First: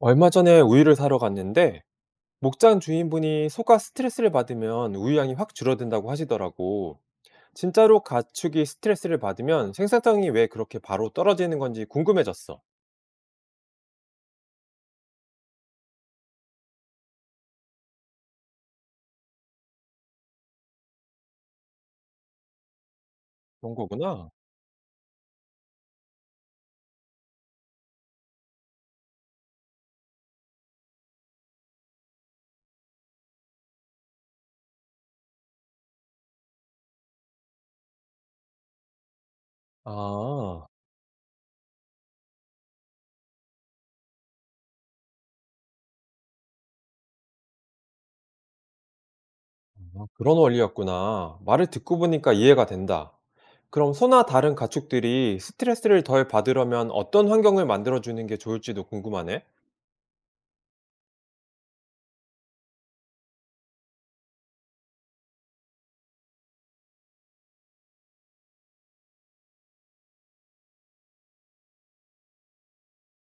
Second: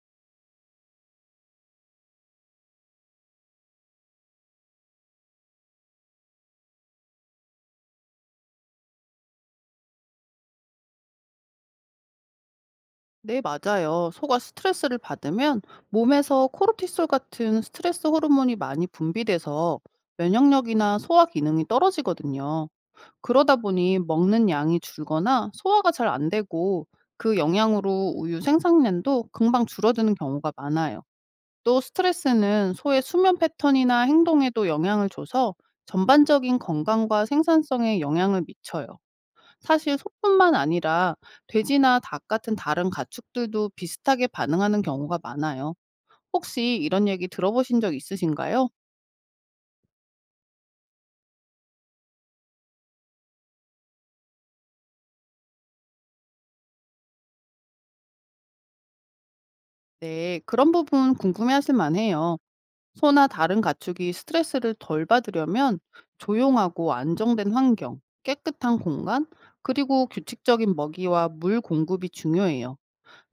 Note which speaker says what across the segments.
Speaker 1: 얼마 전에 우유를 사러 갔는데 목장 주인분이 소가 스트레스를 받으면 우유 양이 확 줄어든다고 하시더라고. 진짜로 가축이 스트레스를 받으면 생산성이 왜 그렇게 바로 떨어지는 건지 궁금해졌어.
Speaker 2: 네, 맞아요. 소가 스트레스를 받으면 몸에서 코르티솔 같은 스트레스 호르몬이 많이 분비돼서 면역력이나 소화 기능이 떨어지거든요. 그러다
Speaker 1: 그런
Speaker 2: 보니
Speaker 1: 거구나.
Speaker 2: 먹는 양이 줄거나 소화가 잘 안 되고 그 영향으로 우유 생산량도 금방 줄어드는 경우가 많아요. 또 스트레스는 소의 수면 패턴이나 행동에도 영향을 줘서 전반적인 건강과 생산성에 영향을 미쳐요. 사실 소뿐만
Speaker 1: 아,
Speaker 2: 아니라 돼지나 닭 같은 다른 가축들도 비슷하게 반응하는 경우가 많아요. 혹시 이런 얘기 들어보신 적 있으신가요?
Speaker 1: 아, 그런 원리였구나. 말을 듣고 보니까 이해가 된다. 그럼 소나 다른 가축들이 스트레스를 덜 받으려면 어떤 환경을 만들어주는 게 좋을지도 궁금하네.
Speaker 2: 네, 그런 부분 궁금해하실 만해요. 소나 다른 가축이 스트레스를 덜 받으려면 조용하고 안정된 환경, 깨끗한 공간, 그리고 규칙적인 먹이와 물 공급이 중요해요.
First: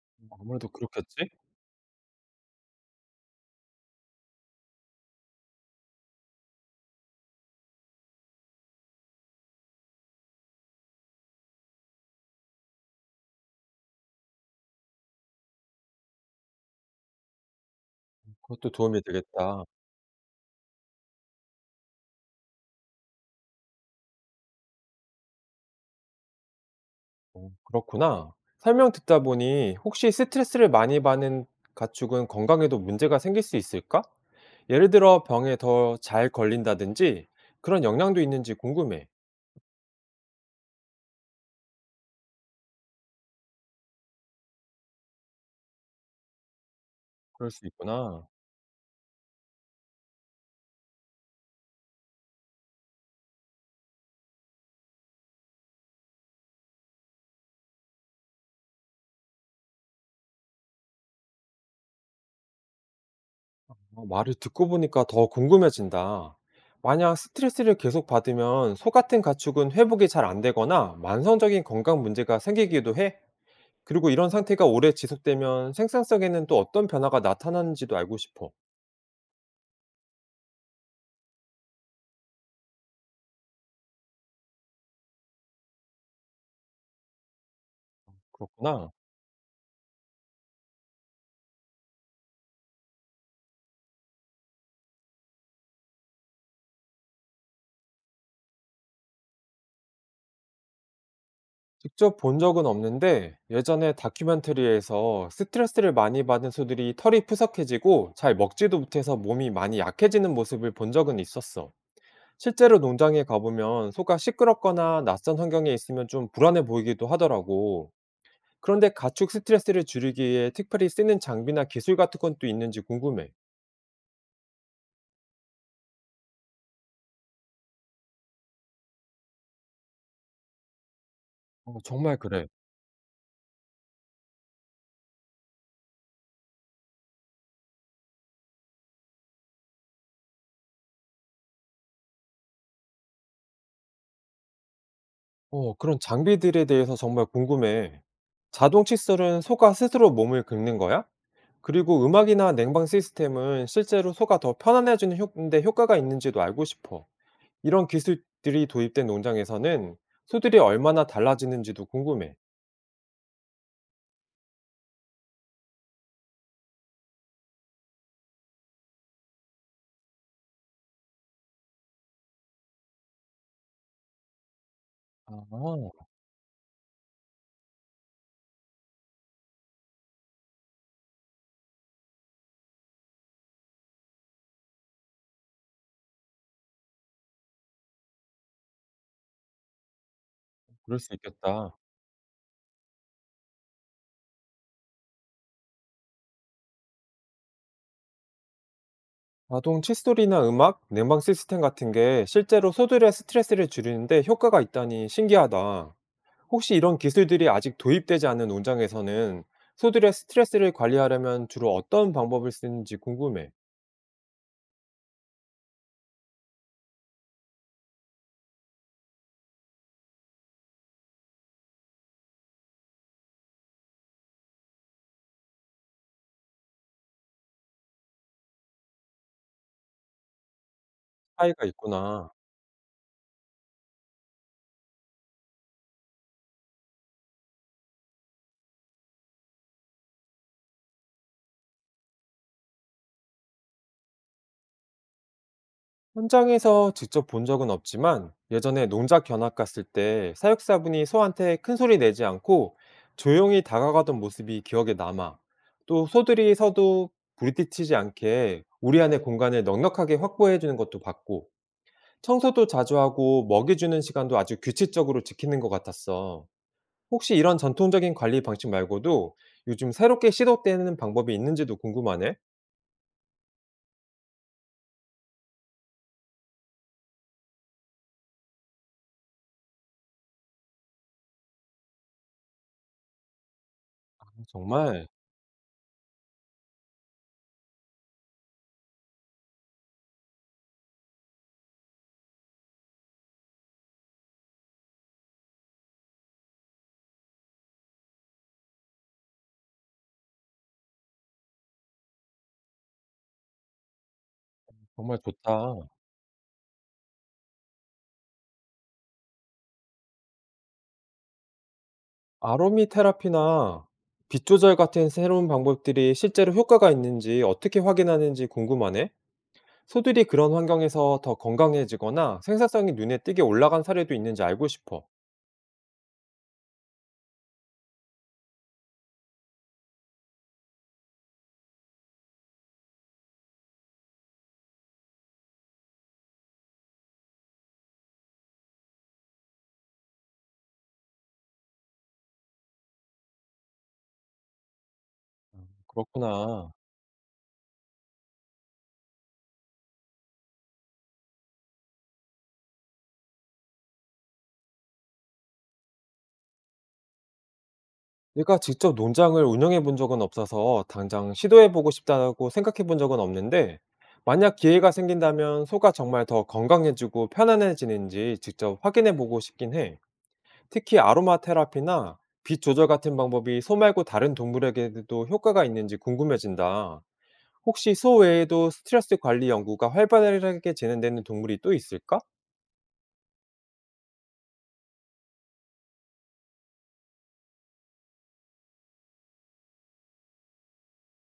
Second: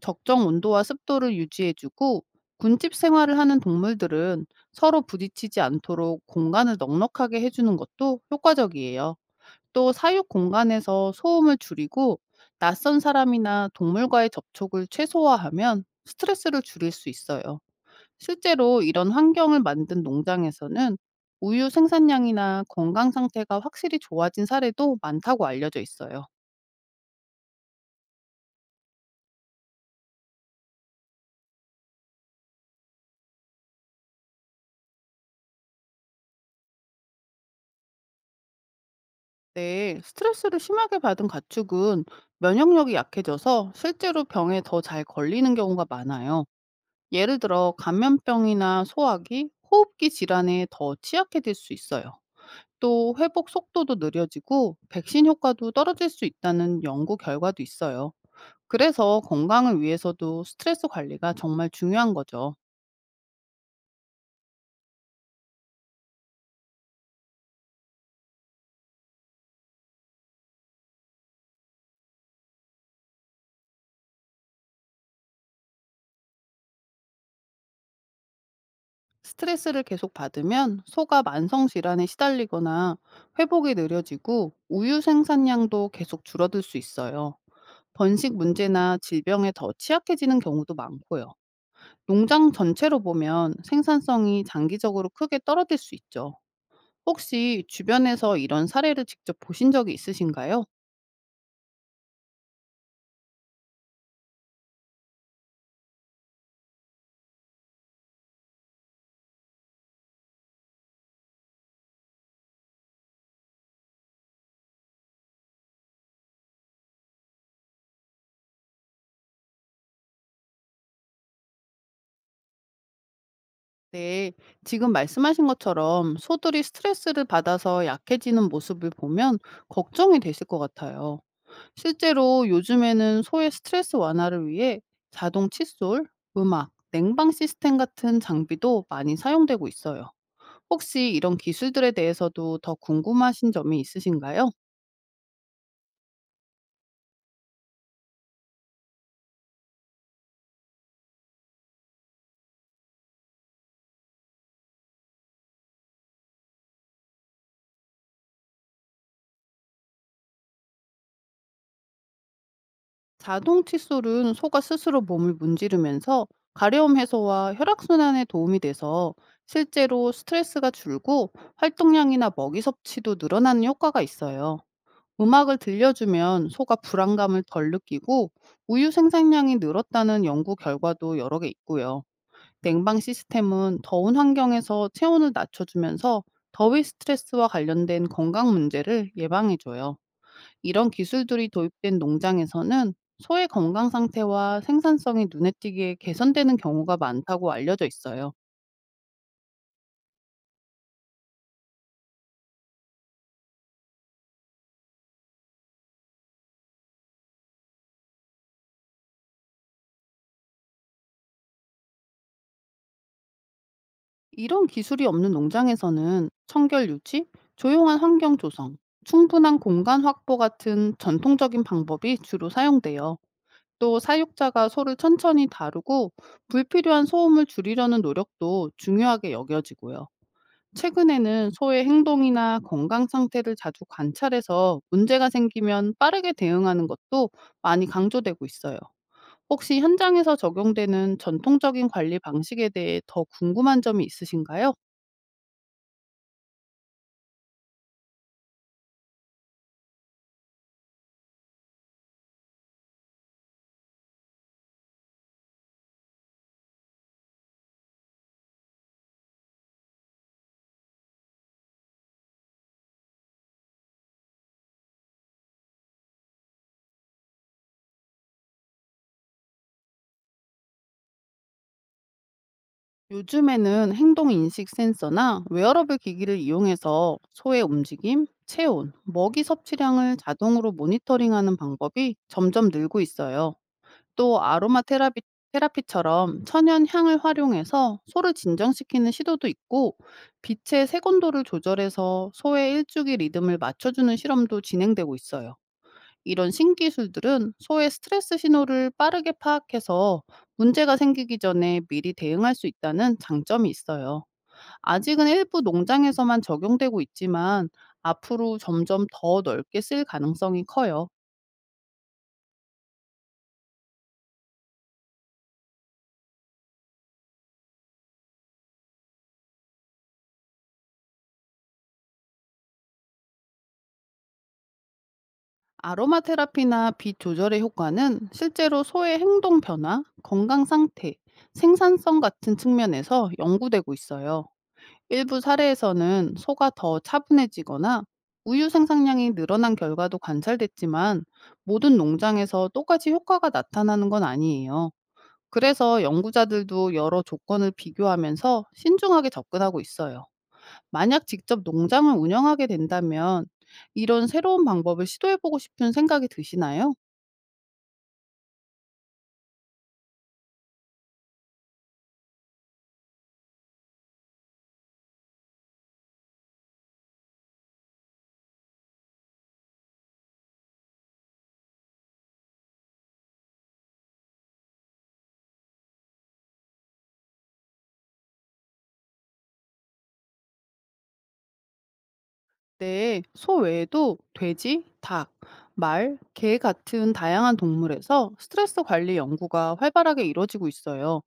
Speaker 2: 적정
Speaker 1: 아무래도
Speaker 2: 온도와
Speaker 1: 그렇겠지?
Speaker 2: 습도를 유지해주고 군집 생활을 하는 동물들은 서로 부딪히지 않도록 공간을 넉넉하게 해주는 것도 효과적이에요. 또 사육 공간에서 소음을 줄이고 낯선 사람이나 동물과의 접촉을 최소화하면 스트레스를 줄일 수 있어요.
Speaker 1: 그것도
Speaker 2: 실제로
Speaker 1: 도움이
Speaker 2: 이런 환경을
Speaker 1: 되겠다.
Speaker 2: 만든 농장에서는 우유 생산량이나 건강 상태가 확실히 좋아진 사례도 많다고 알려져 있어요.
Speaker 1: 어 그렇구나. 설명 듣다 보니 혹시 스트레스를 많이 받는 가축은 건강에도 문제가 생길 수 있을까? 예를 들어 병에 더 잘 걸린다든지 그런 영향도 있는지 궁금해.
Speaker 2: 네, 스트레스를 심하게 받은 가축은 면역력이 약해져서 실제로 병에 더 잘 걸리는 경우가 많아요. 예를
Speaker 1: 그럴 수
Speaker 2: 들어
Speaker 1: 있구나.
Speaker 2: 감면병이나 소화기, 호흡기 질환에 더 취약해질 수 있어요. 또 회복 속도도 느려지고 백신 효과도 떨어질 수 있다는 연구 결과도 있어요. 그래서 건강을 위해서도 스트레스 관리가 정말 중요한 거죠.
Speaker 1: 어, 말을 듣고 보니까 더 궁금해진다. 만약 스트레스를 계속 받으면 소 같은 가축은 회복이 잘 안 되거나 만성적인 건강 문제가 생기기도 해. 그리고 이런 상태가 오래 지속되면 생산성에는 또 어떤 변화가 나타나는지도 알고 싶어.
Speaker 2: 스트레스를 계속 받으면 소가 만성 질환에 시달리거나 회복이 느려지고 우유 생산량도 계속 줄어들 수 있어요. 번식
Speaker 1: 그렇구나.
Speaker 2: 문제나 질병에 더 취약해지는 경우도 많고요. 농장 전체로 보면 생산성이 장기적으로 크게 떨어질 수 있죠. 혹시 주변에서 이런 사례를 직접 보신 적이 있으신가요?
Speaker 1: 직접 본 적은 없는데 예전에 다큐멘터리에서 스트레스를 많이 받은 소들이 털이 푸석해지고 잘 먹지도 못해서 몸이 많이 약해지는 모습을 본 적은 있었어. 실제로 농장에 가보면 소가 시끄럽거나 낯선 환경에 있으면 좀 불안해 보이기도 하더라고. 그런데 가축 스트레스를 줄이기 위해 특별히 쓰는 장비나 기술 같은 건 또 있는지 궁금해.
Speaker 2: 네, 지금 말씀하신 것처럼 소들이 스트레스를 받아서 약해지는 모습을 보면 걱정이 되실 것 같아요.
Speaker 1: 어, 정말
Speaker 2: 실제로
Speaker 1: 그래.
Speaker 2: 요즘에는 소의 스트레스 완화를 위해 자동 칫솔, 음악, 냉방 시스템 같은 장비도 많이 사용되고 있어요. 혹시 이런 기술들에 대해서도 더 궁금하신 점이 있으신가요?
Speaker 1: 어, 그런 장비들에 대해서 정말 궁금해. 자동 칫솔은 소가 스스로 몸을 긁는 거야? 그리고 음악이나 냉방 시스템은 실제로 소가 더 편안해지는 효- 데 효과가 있는지도 알고 싶어. 이런 기술들이 도입된 농장에서는 소들이 얼마나 달라지는지도 궁금해.
Speaker 2: 자동 칫솔은 소가 스스로 몸을 문지르면서 가려움 해소와 혈액순환에 도움이 돼서 실제로 스트레스가 줄고 활동량이나 먹이 섭취도 늘어나는 효과가 있어요. 음악을
Speaker 1: 아,
Speaker 2: 들려주면 소가 불안감을 덜 느끼고 우유 생산량이 늘었다는 연구 결과도 여러 개 있고요. 냉방 시스템은 더운 환경에서 체온을 낮춰주면서 더위 스트레스와 관련된 건강 문제를 예방해줘요. 이런
Speaker 1: 그럴 수
Speaker 2: 기술들이
Speaker 1: 있겠다.
Speaker 2: 도입된 농장에서는 소의 건강 상태와 생산성이 눈에 띄게 개선되는 경우가 많다고 알려져 있어요.
Speaker 1: 자동 칫솔이나 음악, 냉방 시스템 같은 게 실제로 소들의 스트레스를 줄이는데 효과가 있다니 신기하다. 혹시 이런 기술들이 아직 도입되지 않은 농장에서는 소들의 스트레스를 관리하려면 주로 어떤 방법을 쓰는지 궁금해.
Speaker 2: 이런 기술이 없는 농장에서는 청결 유지, 조용한 환경 조성, 충분한 공간 확보 같은 전통적인 방법이 주로 사용돼요. 또 사육자가 소를 천천히 다루고 불필요한 소음을 줄이려는 노력도 중요하게 여겨지고요. 최근에는
Speaker 1: 차이가
Speaker 2: 소의
Speaker 1: 있구나.
Speaker 2: 행동이나 건강 상태를 자주 관찰해서 문제가 생기면 빠르게 대응하는 것도 많이 강조되고 있어요. 혹시 현장에서 적용되는 전통적인 관리 방식에 대해 더 궁금한 점이 있으신가요?
Speaker 1: 현장에서 직접 본 적은 없지만 예전에 농작 견학 갔을 때 사육사분이 소한테 큰 소리 내지 않고 조용히 다가가던 모습이 기억에 남아. 또 소들이 서도 부딪히지 않게 우리 안의 공간을 넉넉하게 확보해 주는 것도 봤고 청소도 자주 하고 먹이 주는 시간도 아주 규칙적으로 지키는 것 같았어. 혹시 이런 전통적인 관리 방식 말고도 요즘 새롭게 시도되는 방법이 있는지도 궁금하네.
Speaker 2: 요즘에는 행동 인식 센서나 웨어러블 기기를 이용해서 소의 움직임, 체온, 먹이 섭취량을 자동으로 모니터링하는 방법이 점점 늘고 있어요. 또 아로마
Speaker 1: 정말
Speaker 2: 테라피처럼 천연 향을 활용해서 소를 진정시키는 시도도 있고 빛의 색온도를 조절해서 소의 일주기 리듬을 맞춰주는 실험도 진행되고 있어요. 이런 신기술들은 소의 스트레스 신호를 빠르게 파악해서 문제가 생기기 전에 미리 대응할 수 있다는 장점이 있어요.
Speaker 1: 정말
Speaker 2: 아직은 일부
Speaker 1: 좋다.
Speaker 2: 농장에서만 적용되고 있지만 앞으로 점점 더 넓게 쓸 가능성이 커요.
Speaker 1: 아로미 테라피나 빛 조절 같은 새로운 방법들이 실제로 효과가 있는지 어떻게 확인하는지 궁금하네. 소들이 그런 환경에서 더 건강해지거나 생산성이 눈에 띄게 올라간 사례도 있는지 알고 싶어.
Speaker 2: 아로마 테라피나 빛 조절의 효과는 실제로 소의 행동 변화, 건강 상태, 생산성 같은 측면에서 연구되고 있어요. 일부 사례에서는 소가 더 차분해지거나 우유 생산량이 늘어난 결과도 관찰됐지만 모든 농장에서 똑같이 효과가 나타나는 건 아니에요. 그래서
Speaker 1: 그렇구나.
Speaker 2: 연구자들도 여러 조건을 비교하면서 신중하게 접근하고 있어요. 만약 직접 농장을 운영하게 된다면 이런 새로운 방법을 시도해보고 싶은 생각이 드시나요?
Speaker 1: 내가 직접 농장을 운영해 본 적은 없어서 당장 시도해 보고 싶다고 생각해 본 적은 없는데, 만약 기회가 생긴다면 소가 정말 더 건강해지고 편안해지는지 직접 확인해 보고 싶긴 해. 특히 아로마 테라피나 빛 조절 같은 방법이 소 말고 다른 동물에게도 효과가 있는지 궁금해진다. 혹시 소 외에도 스트레스 관리 연구가 활발하게 진행되는 동물이 또 있을까?
Speaker 2: 네, 소 외에도 돼지, 닭, 말, 개 같은 다양한 동물에서 스트레스 관리 연구가 활발하게 이뤄지고 있어요.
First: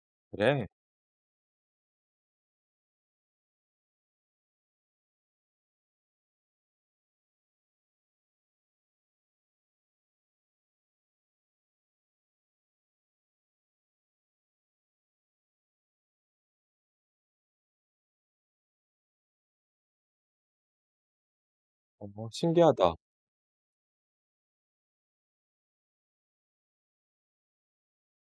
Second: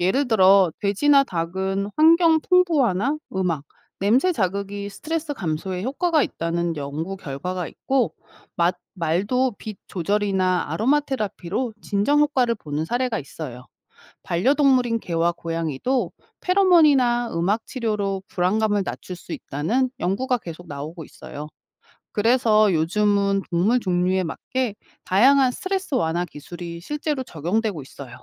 Speaker 2: 예를
Speaker 1: 그래.
Speaker 2: 들어 돼지나 닭은 환경 풍부화나 음악, 냄새 자극이 스트레스 감소에 효과가 있다는 연구 결과가 있고 맛, 말도 빛 조절이나 아로마 테라피로 진정 효과를 보는 사례가 있어요. 반려동물인 개와 고양이도 페로몬이나 음악 치료로 불안감을 낮출 수 있다는 연구가 계속 나오고 있어요.
Speaker 1: 어,
Speaker 2: 그래서
Speaker 1: 신기하다.
Speaker 2: 요즘은 동물 종류에 맞게 다양한 스트레스 완화 기술이 실제로 적용되고 있어요.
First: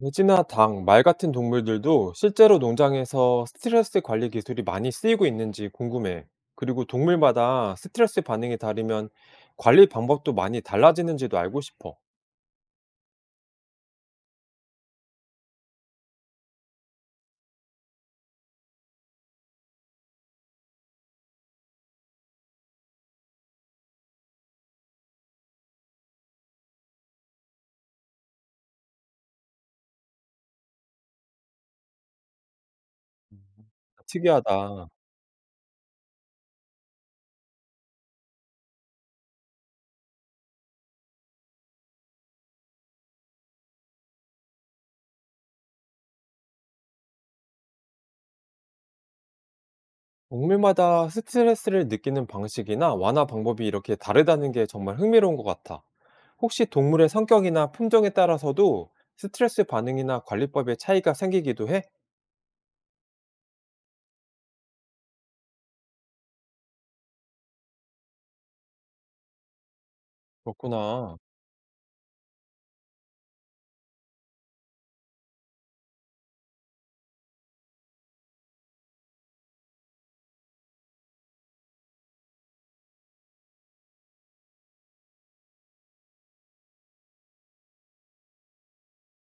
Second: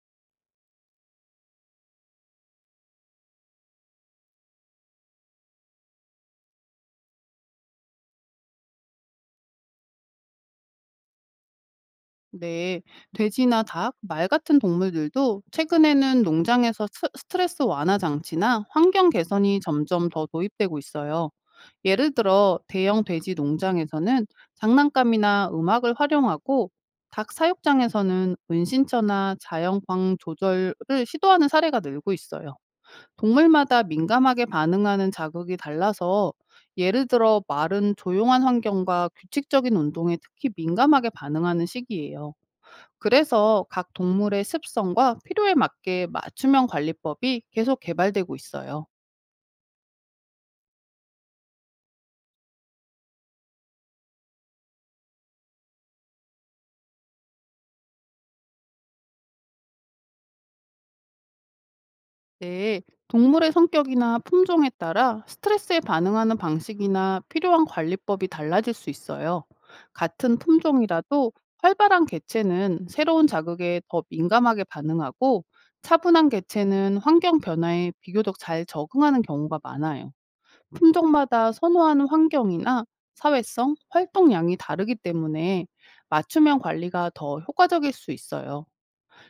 Speaker 1: 돼지나 닭, 말 같은 동물들도 실제로 농장에서 스트레스 관리 기술이 많이 쓰이고 있는지 궁금해. 그리고 동물마다 스트레스 반응이 다르면 관리 방법도 많이 달라지는지도 알고 싶어.
Speaker 2: 네, 돼지나 닭, 말 같은 동물들도 최근에는 농장에서 스트레스 완화 장치나 환경 개선이 점점 더 도입되고 있어요. 예를 들어, 대형 돼지 농장에서는 장난감이나 음악을 활용하고, 닭 사육장에서는 은신처나 자연광 조절을 시도하는 사례가 늘고 있어요. 동물마다 민감하게
Speaker 1: 특이하다.
Speaker 2: 반응하는 자극이 달라서, 예를 들어, 말은 조용한 환경과 규칙적인 운동에 특히 민감하게 반응하는 시기예요. 그래서 각 동물의 습성과 필요에 맞게 맞춤형 관리법이 계속 개발되고 있어요.
Speaker 1: 동물마다 스트레스를 느끼는 방식이나 완화 방법이 이렇게 다르다는 게 정말 흥미로운 것 같아. 혹시 동물의 성격이나 품종에 따라서도 스트레스 반응이나 관리법의 차이가 생기기도 해?
Speaker 2: 네, 동물의 성격이나 품종에 따라 스트레스에 반응하는 방식이나 필요한 관리법이 달라질 수 있어요. 같은
Speaker 1: 그렇구나.
Speaker 2: 품종이라도 활발한 개체는 새로운 자극에 더 민감하게 반응하고 차분한 개체는 환경 변화에 비교적 잘 적응하는 경우가 많아요. 품종마다 선호하는 환경이나 사회성, 활동량이 다르기 때문에 맞춤형 관리가 더 효과적일 수 있어요.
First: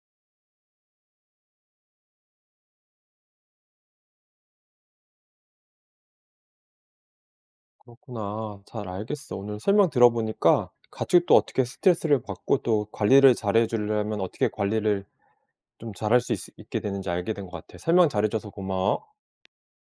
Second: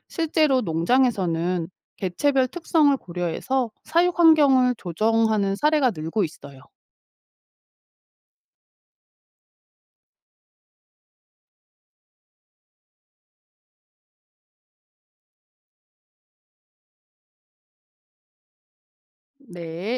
Speaker 2: 실제로 농장에서는 개체별 특성을 고려해서 사육 환경을 조정하는 사례가 늘고 있어요.
Speaker 1: 그렇구나. 잘 알겠어. 오늘 설명 들어보니까 가축도 어떻게 스트레스를 받고 또 관리를 잘해주려면 어떻게 관리를 좀 잘할 수 있게 되는지 알게 된 것 같아. 설명 잘해줘서 고마워.
Speaker 2: 네.